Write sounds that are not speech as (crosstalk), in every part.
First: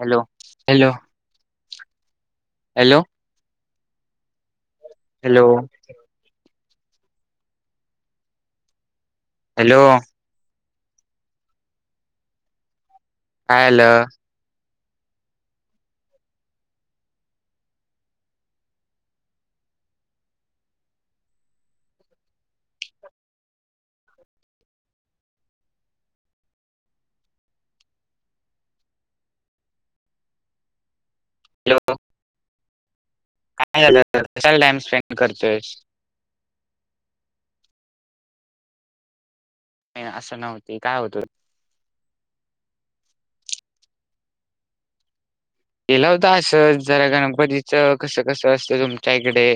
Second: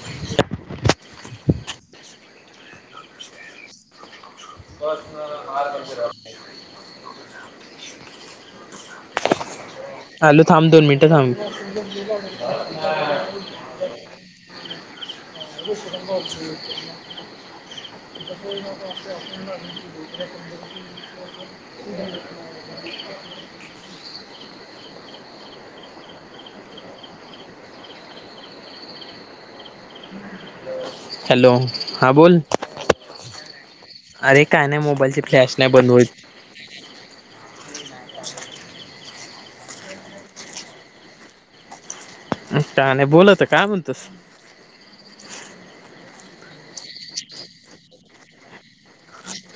Hello hello hello. बस ना hello हार पण रा (unintelligible) हॅलो आलो थांब दोन मिनिटं थांब. काय आलं. ख (unintelligible) आप (unintelligible) (inaudible) हॅलो हा बोल. काय झालं अरे कशाला काय टाइम नाही स्पेंड मोबाईलची फ्लॅश नाही करतोयस बनवत. ये असं नव्हती काय होत. आत्ता आणि बोल आता काय म्हणतस. गेला होता, असंच जरा गणपतीच कसं कसं असतं तुमच्या इकडे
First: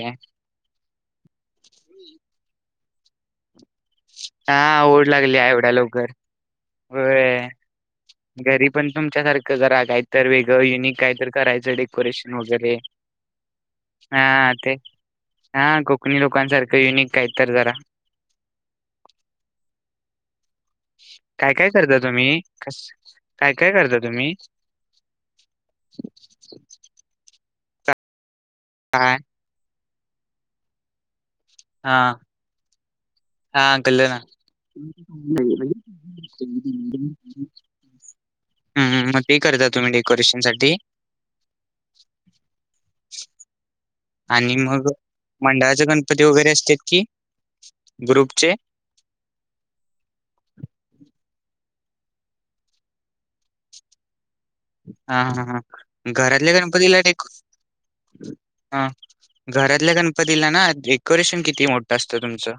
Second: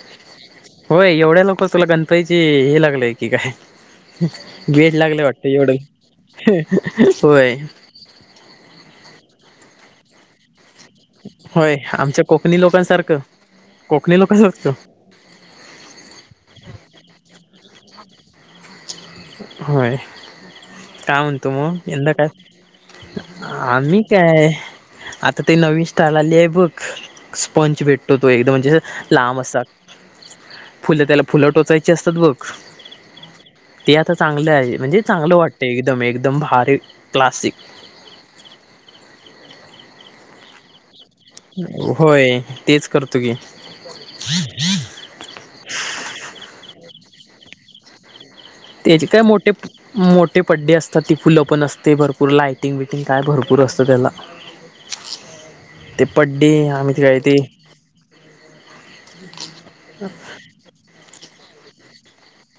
होय एवढ्या लोक तुला गणपतीची हे लागलय की काय. हा वेड ओढ लागले लागली आहे वाटते एवढ्या एवढं लवकर हम्म हम्म होय. घरी पण तुमच्यासारखं जरा काही तर वेगळं युनिक. काहीत करायचं होय आमच्या डेकोरेशन कोकणी वगैरे. लोकांसारखं कोकणी हा लोकांसारखं ते हा कोकणी लोकांसारखं युनिक काही तर जरा. होय काय म्हणतो मग करता यंदा काय. तुम्ही कस काय काय करता आम्ही तुम्ही काय आता ते नवीन स्टाईल आली आहे बघ पंच भेटतो तो एकदम म्हणजे काय लांब असा फुलं त्याला फुलं टोचायची असतात बघ. ते पल आता ना चांगलं आहे म्हणजे चांगलं वाटतं एकदम एकदम भारी क्लासिक (unintelligible) हम्म मग ते करता तुम्ही डेकोरेशनसाठी होय तेच करतो की आणि मग मंडळाचे गणपती वगैरे असत की ग्रुपचे त्याचे काय मोठे मोठे पडदे असतात ती फुलं पण असते भरपूर लायटिंग बटिंग काय भरपूर पूर असत त्याला हा हा हा ते पड्डे घरातल्या आम्ही गणपतीला ते काय डेको ते हा घरातल्या गणपतीला ना डेकोरेशन किती मोठ असत तुमचं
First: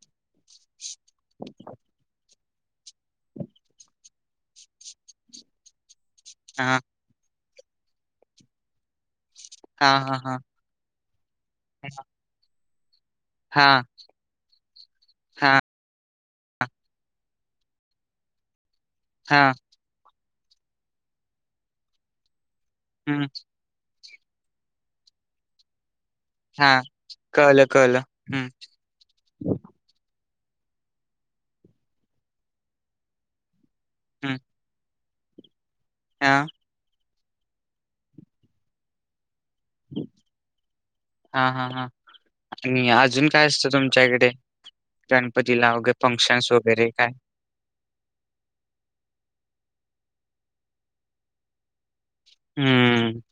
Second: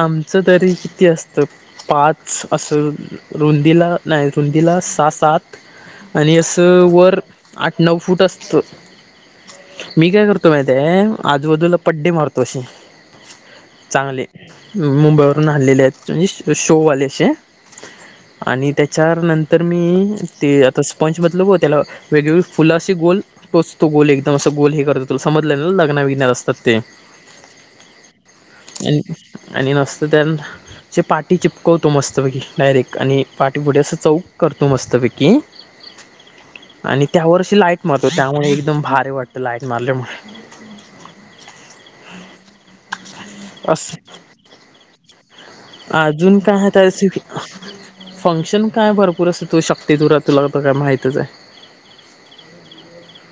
आमचं तरी किती असतं पाच असं रुंदीला नाही रुंदीला सहा-सात आणि हां, असं वर आठ-नऊ फूट असतं हां, मी हां, काय हां. करतो माहित आहेय आजूबाजूला पड्डे मारतो अशे हां, चांगले मुंबईवरून हां, आणलेले आहेत म्हणजे शोवाले असे आणि हां. त्याच्यानंतर मी ते आता स्पंज म्हणालो बग त्याला वेगवेळ फुलाशी गोल हं, टोचतो गोल एकदम अस गोल हे करततो तुला समजलना लग्नामध्ये हा कळल कळल हम्म आणि नसत त्या पाटी चिपकवतो मस्त पैकी डायरेक्ट आणि बुडे असं चौक करतो मस्तपैकी हा आणि त्यावर्षी लाईट मारतो त्यामुळे एकदम भारी वाटत ते लाईट मारल्यामुळे हां, हां, हां. आणि अजून काय असतं असं तुमच्याकडे अजून काय त्या फंक्शन काय भरपूर अस तो शकत ते दुरा तूला माहीतच आहे हम्म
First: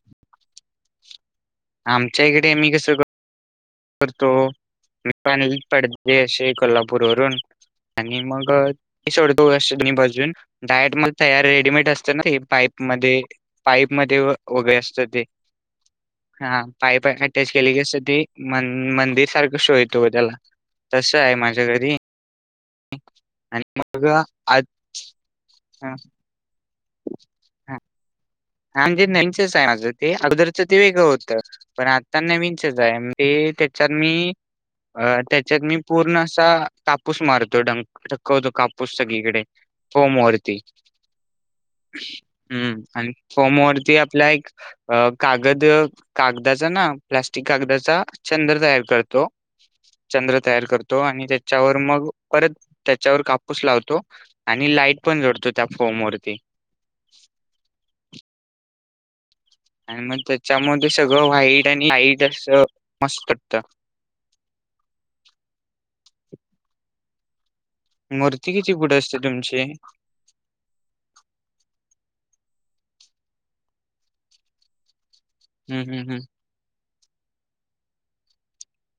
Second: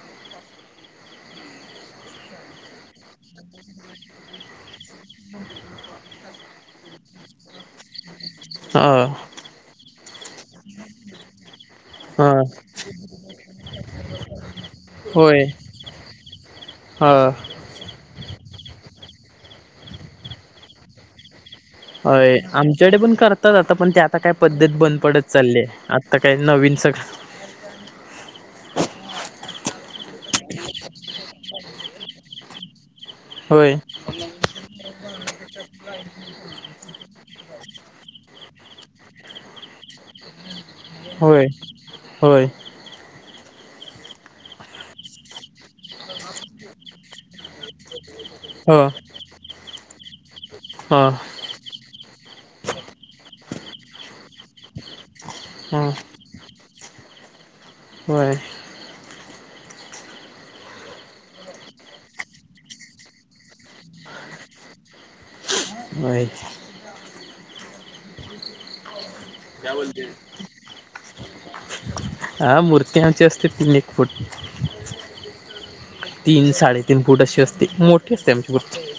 आमच्या इकडे मी कस करतो मी पण हे‌ पडदे ष कोल्हापूर वरून आणि मग ह सोडतो असं दोन्ही बाजूंन डायट मग तयार रेडीमेड असत ना ह हे पाईप मध्ये ते पाईप मध्ये वगैरे असत ते होय हा पाईप ह अटॅच केलेली असते ते म मंदिर सारखं शोयतो त्याला तस आहे माझ्या घरी होय आमच्याकडे पण करतात आता आणि पण ते मग आता काय आज पद्धत बंद पडत चालली हा आता काही न स हा. हा म्हणजे नेंचच आहे माझं ते अगोदरचं ते वेळं होतं पण आता नविनचच आहे ते होय त्याच्यात मी अ त्याच्यात मी पूर्ण असा कापूस मारतो डकामधुन पुससगळीकडे फमवरती होय होय हम्म आणि फॉर्म वरती आपला एक कागद कागदाचा ना प्लास्टिक कागदाचा चंद्र हो तयार करतो चंद्र तयार करतो हो आणि त्याच्यावर मग परत त्याच्यावर कापूस लावतो आणि लाईट पण जडतो त्या हो फोम वरती होय आणि मग त्याच्यामध्ये सगळं व्हाईट आणि लाईट अस मस्त वाटत (inaudible) होय मूर्ती किती फुट असते तुमची हा मूर्ती आमची असते तीन एक फूट हम्म हम्म हम्म साडेतीन तीन फूट अशी असते मोठी असते आमची मूर्ती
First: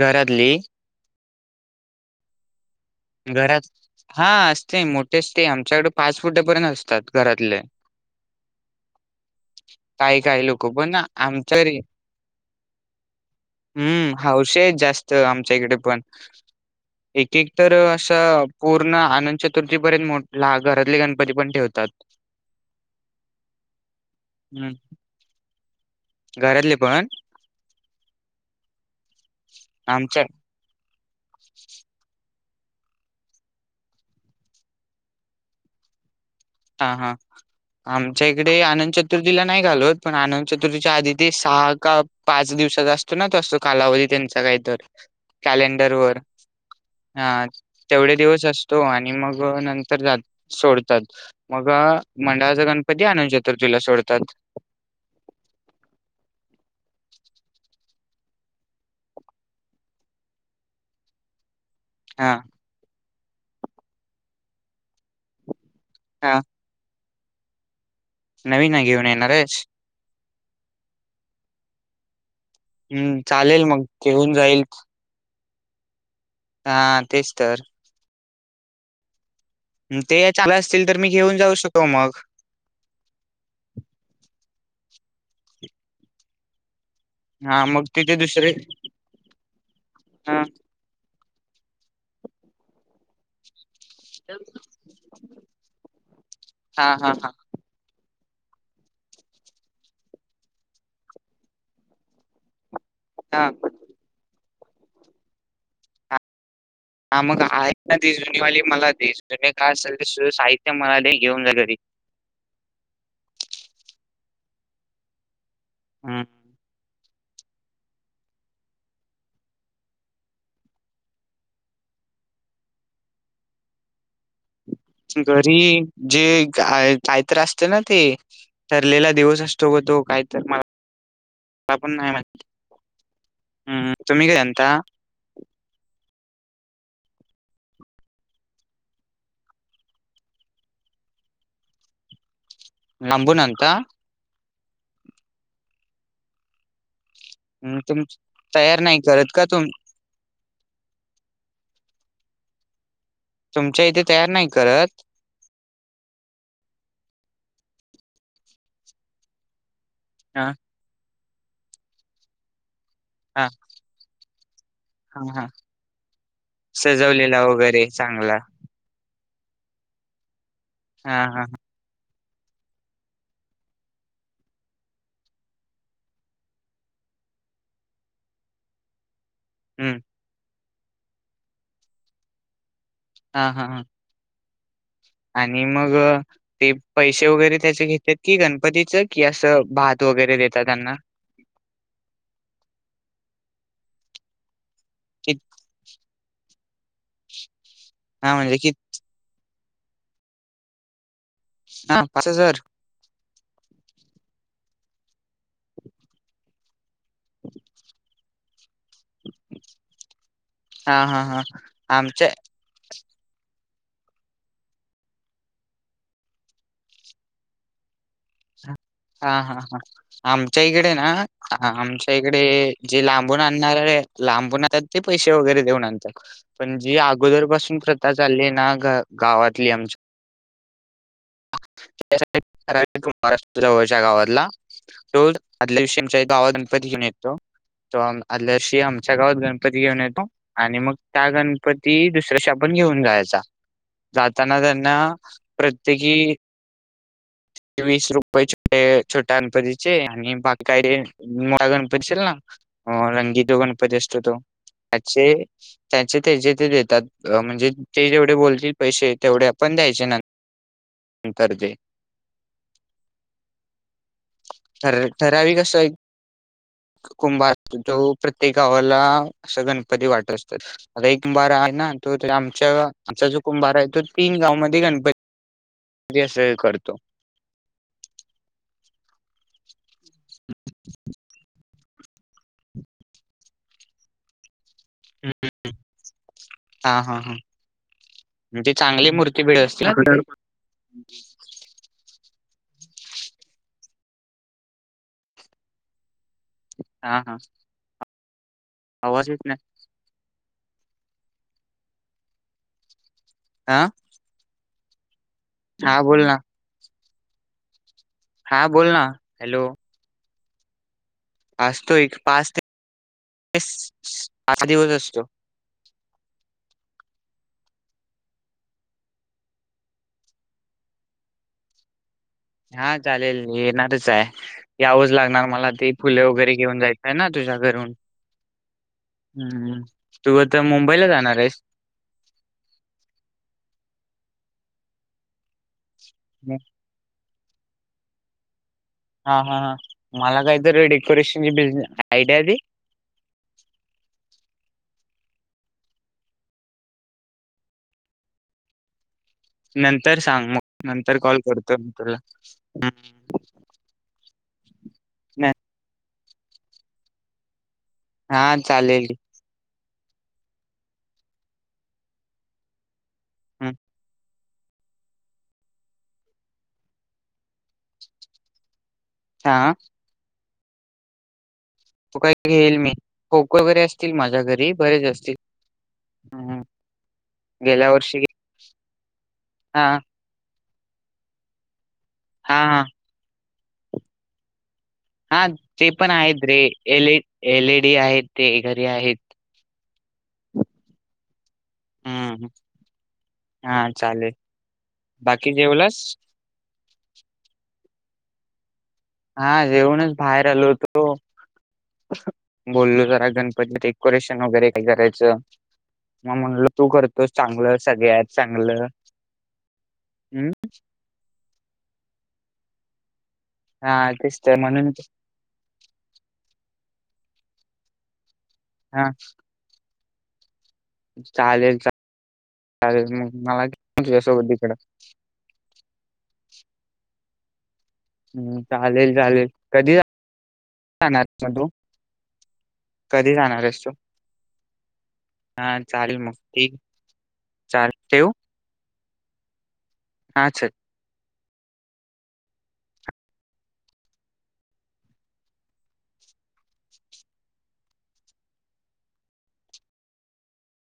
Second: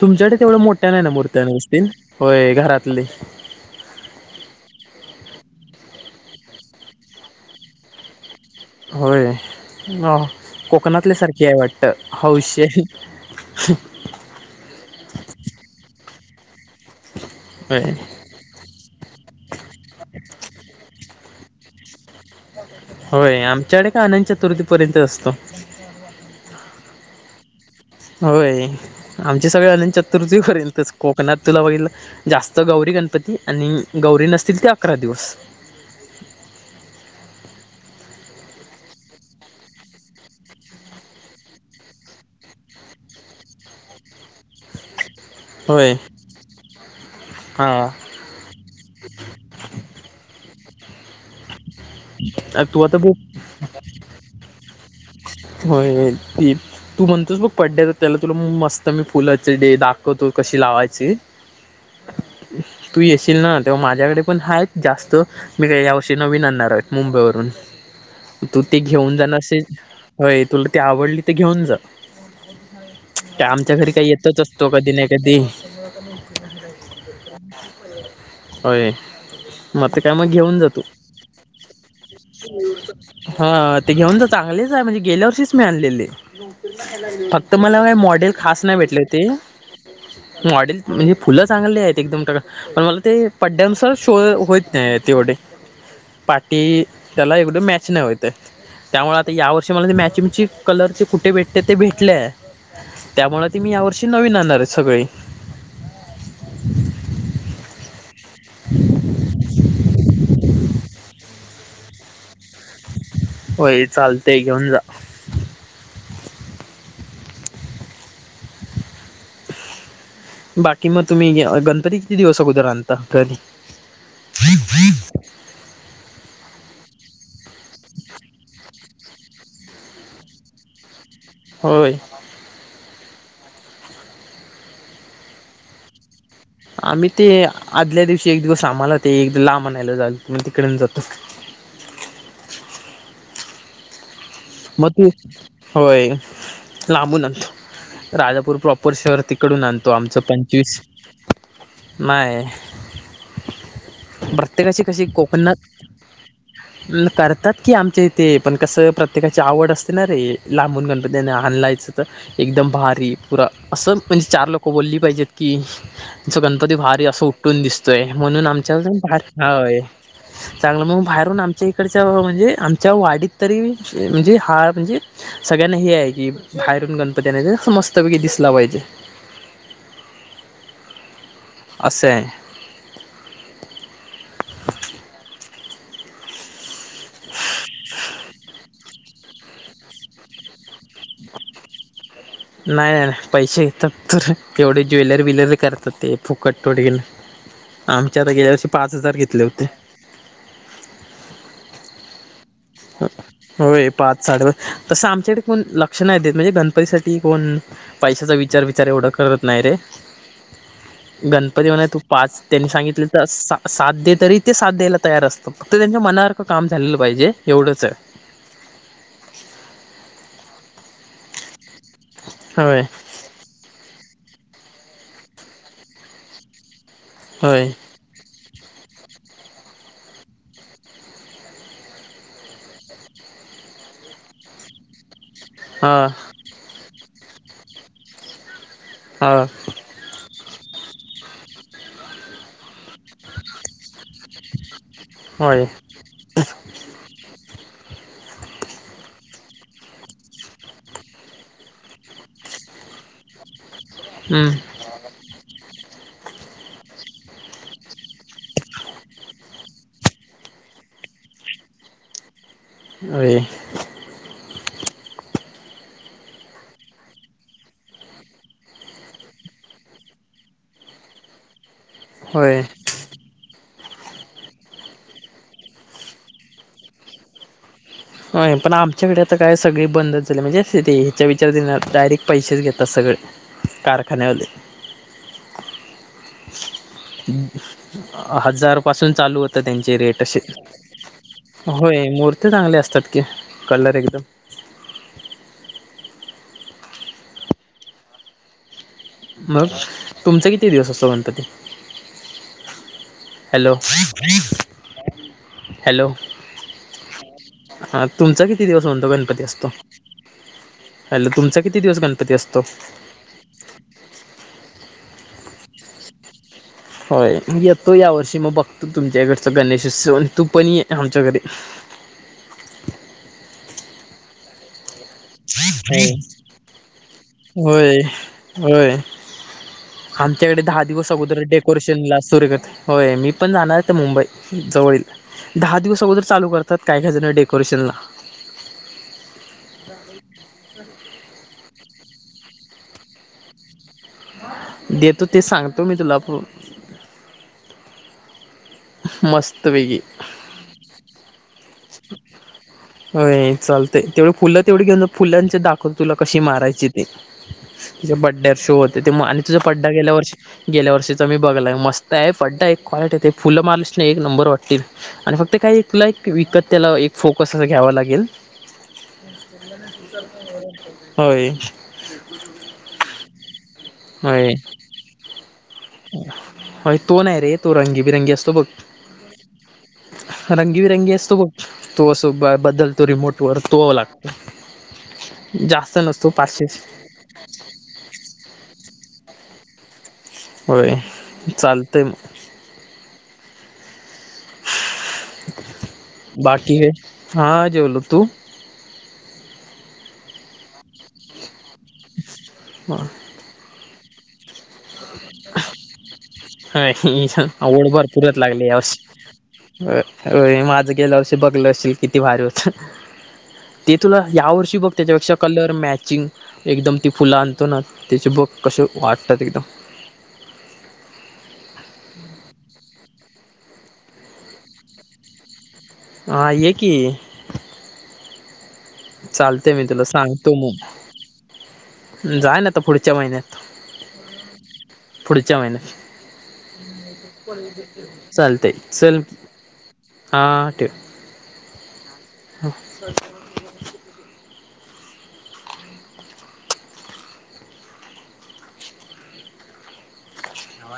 तुमच्याकडे तेवढ मोठ्या नाही ना मूर्ती नसतील होय घरात घरात हा मोठेच ते आमच्याकडे पाच फुट पर्यंत असतात घरातले होय अ काही काही लोक पण कोकणातल्या सारखी आहे आमच्या घरी वाटत हौशे हम्म हाौशी हायत जास्त आमच्या इकडे पण एक एक तर होय असं पूर्ण आनंतचतुर्थी पर्यंत मोठ घरातले गणपती पण ठेवतात होय आमच्याकडे का आनंतचतुर्थी हम्म पर्यंत असतो घरातले पण होय आमचे सगळे आमच्या अनंतचतुर्थी पर्यंतच कोकणात तुला बघितलं जास्त गौरी गणपती आणि गौरी नसतील ते अकरा दिवस हा हा आमच्या इकडे अनंतचतुर्थीला नाही घालवत पण आनंतचतुर्थीच्या आधी ते सहा का पाच दिवस असतो ना तस कालावधी त्यांचा काहीतर कॅलेंडर होय वर हा हा तेवढे दिवस असतो आणि मग नंतर जात सोडतात मग मंडळाचा तू आता गणपती बघ आनंतचतुर्थी ला सोडतात (inaudible) होय ते तू म्हणतोस मग पड्ड्या (unintelligible) त्याला तुला मग मस्त मी फुलाच डे दाखवतो कशी लावाची हा तू येशील ना तेव्हा माझ्याकडे पण हायत जास्त मी काही यावर्षी हा. नवीन आणणार आहेत मुंबईवरून तू नवीन ते आहे घेऊन येणार जाण असे आहेस होय तुला ती आवडली तर घेऊन जा हम्म चालेल आमच्या मग घरी काही घेऊन येतच जाईल असतो कधी ना कधी हा तेच तर होय मग आता काय ते मग चांगलं घेऊन जातो असतील तर मी घेऊन जाऊ शकतो मग हा ते घेऊन जा चांगलेच आहे म्हणजे गेल्या वर्षीच मी आणलेले फक्त हा मला मग काही तिथे मॉडेल दुसरे खास नाही भेटले ते हा मॉडेल म्हणजे फुलं चांगले आहेत एकदम कडक पण मला ते पड्ड्या नुसार शो होत नाही तेवढी पार्ट हा हा हा त्याला एवढ मॅच नाही होत त्यामुळे आता या वर्षी मला ते मॅचिंगची कलर जे कुठे भेटते ते भेटले आहे त्यामुळ हा. ती मी यावर्षी नवीन आणणार आहे सगळी हा मग आहेत ना ती जुनी वाली मला दे जुने काय अस साहित्य मला दे घेऊन जा घरी होय चालते घेऊन जा हम बाकी मग तुम्ही गणपती किती दिवस अगोदरता घरी. घरी जे आहे. काहीत असते ना ते ठरलेला दिवस असतो ग तो काहीत मला. का होय पण नाही म्ह. हम्म तुम् ग एंत. आम्ही ते आदल्या दिवशी एक दिवस आम्हाला ते एक ला म्हणायला जालही तिकडेून जातो. नबुनंत. मग त होय लांब न. हम्म तुम राजापूर तयार प्रॉपर नाही शहर करत का तिकडून तुम आणतो आमच प. पचवीस मे. तुमच्या इथे तयार नाही प्रत्येकाची करत कशी कोकणात. करतात कि आमच्या इथे पण कसं प्रत्येकाची आवड असते. रे हा लांबून गणपती आणलायचं तर एकदम भारी पुरा हा असं म्हणजे चार लोक. लक बोलली हा पाहिजेत हा कीचं गणपती भारी असं सजवलेला उठून वगैरे दिसतोय चांगला म्हणून आमच्या भार. हय चांगलं मग हा हा बाहेरून हा. आमच्या इकडच्या म्हणजे आमच्या वाडीत तरी. म्हणजे हा म्हणजे सगळ्यांना हे आहे की बाहेरून गणपतीना स मस्तपैकी दिसला पाहिजे. ग हम्म. असशे. हा हा हा आणि मग ते पैसे वगैरे त्याचे घेतात कि गणपतीचं कि असं. भात वगैरे देतात त्यांना. नाही नाही नाही पैसे येतात तर. तेवढे ज्वेलर कि विलर करतात ते फुकट तोडगन. आमच्या आता हा गेल्या म्हणजे वर्षी कि पाच हजार घेतले होते. हा पाच हजार. होय पाच साडे तसं आमच्याकडे कोण लक्ष नाही देत म्हणजे गणपतीसाठी. ती कोण पैशाचा विचार विचार एवढा करत नाही रे. हा हा हा गणपती म्हणा तू आमच्या पाच त्यांनी सांगितले. सा साथ दे तरी ते साथ द्यायला तयार असतं फक्त त्यांच्या मनासारखं काम झालेलं पाहिजे. एवढंच आहे. हा हा हा आमच्या इकडे ना. हा आमच्या इकडे होय जे लांबून आणणार आहे. लांबून आणतात ते पैसे वगैरे देऊन आणतात पण जी अगोदर होय पासून प्रथा चालली आहे. ना ग गावातली आमच्या. महाराष्ट्र जवळच्या गावातला तो. आदल्या दिवशीी हां आमच्या गावात गणपती घेऊन येतो तो आदल्या दिवशी आमच्या गावात हां गणपती घेऊन येतो. आणि मग त्या गणपती दुसरा्या शब्द. पण घेऊन जायचा जाताना त्यांना. प्रत्येकी अ. वीस रुपये छोटे छोट्या गणपतीचे आणि बा काय मुळ गणपतीचे ना. रंगी जो गणपती असतो तो त्याचे. त्याचे ते देतात म्हणजे ते जेवढे बोलतील पैसे तेवढे पण द्यायचे ना. ंतजे. (unintelligible) होय ठर ठरावी कस आहे. कुंभार असतो तो प्रत्येक गावाला असं गणपती वाटत असतात आता एक कुंभार आहे ना. त होय आमच्या आमचा जो कुंभार आहे तो तीन गावमध्ये गणपती. स करतो. हो पण आमच्याकडे आता काय सगळी बंदच झाली म्हणजे ह्याच्या विचारणार. डायरेक्ट पैसेच घेतात सगळे कारखान्यामध्ये. हम् हा हा हा म्हणजे हजार चांगली पाासून चालू मूर्ती होतं भेटत असतील ना त्यांचे तिकडे रेट असे होय मूर्ती चांगली असतात की कलर एकदम हा हा आवाज येत नाही मग तुमचा किती दिवस असतो गणपती हॅलो हा हा बोल ना हा तुमचा किती हा दिवस बोल ना म्हणतो गणपती हॅलो असतो हॅलो तुमचा किती असतो दिवस एक गणपती असतो आठ दिवस असतो होय येतो या वर्षी मग बघतो तुमच्याकडचा गणेशोत्सव आणि तू पण आहे आमच्या घरी हा चालेल येणारच आहे यावंच लागणार मला ते फुले वगैरे घेऊन जायचंय ना तुझ्या घरून होय होय होय. हम्म तू आता आमच्याकडे दहा मुंबईला दिवस अगोदर जाणार आहेस डेकोरेशन ला सुरू करत होय मी पण जाणारते मुंबई जवळील दहा दिवस अगोदर चालू करतात काय काय जण डेकोरेशनला हा हा ह मला काहीत डेकोरेशनची बिझने आयडिया दे देतो ते सांगतो मी तुला मस्त वेगळी नंतर सांग मग नंतर कॉल करतो मी तुला ह होय चालतंय तेवढी फुलं तेवढी घेऊन फुलांचे दाखवत तुला कशी मारायची ते तुझे हा बड्डेअर शो होते चालेल ते आणि तुझ पड्डा गेल्या वर्ष गेल्या वर्षीचा मी बगला आहे मत आहे बड्डा एक कॉलिटी आहे ते फुलं हम्म. मार्श नाही एक नंबर वाटत आणि फक्त काही एक तुला एक विकत त्याला एक फोकस असं घ्यावां लागेल हा होय त काही घेल मी खो खो वगैरे असतील माझ्या घरी बरेच असतील हम्म. हो तो नाही रे तो गेल्या रंगी वर्षी घे- बिरंगी असतो बघ हा रंगीबिरंगी असतो बघ तो असो हा हा बद्दल तो रिमोट वर तो लागतो हा ते जास्त पण नसतो आहेत रे पाचशेच एल एलईडी आहेत ते घरी आहेत होय चालतं मग हम्म हा चालेल बाकी जेवलास बाकी हा जेवलो तू. हा जेऊणच बाहेर आलो होतो बोललो जरा गणपती. डेकोरेशन वगैरे काही करायचं. मग म्हणल तू करतोस चांगलं आवड सगळ्यात चांगलं. हो हम्म माझं गेलं अष बघलं असेल किती भार होत ते हा तुला तेच तर या्यावर्षी बघ म्हणून त्याच्यापेक्षा कलर मॅचिंग एकदम ती फुलां. तातून त्याचे बुक कस हा वाटात एकदम. चालेल. चालेल मग मला यासोबत तिकड. हा ये की. हम्म चालेल चालेल चालते मी कधी तुला जाणार म तू. जा ना आता पुढच्या कधी महिन्यात. जाणार आहेस तू पुढच्या हा महिन्यात चालेल मग ठीक चालेल ठेवू चालतय. सल्फ ह हा चल ट (unintelligible) ह (unintelligible)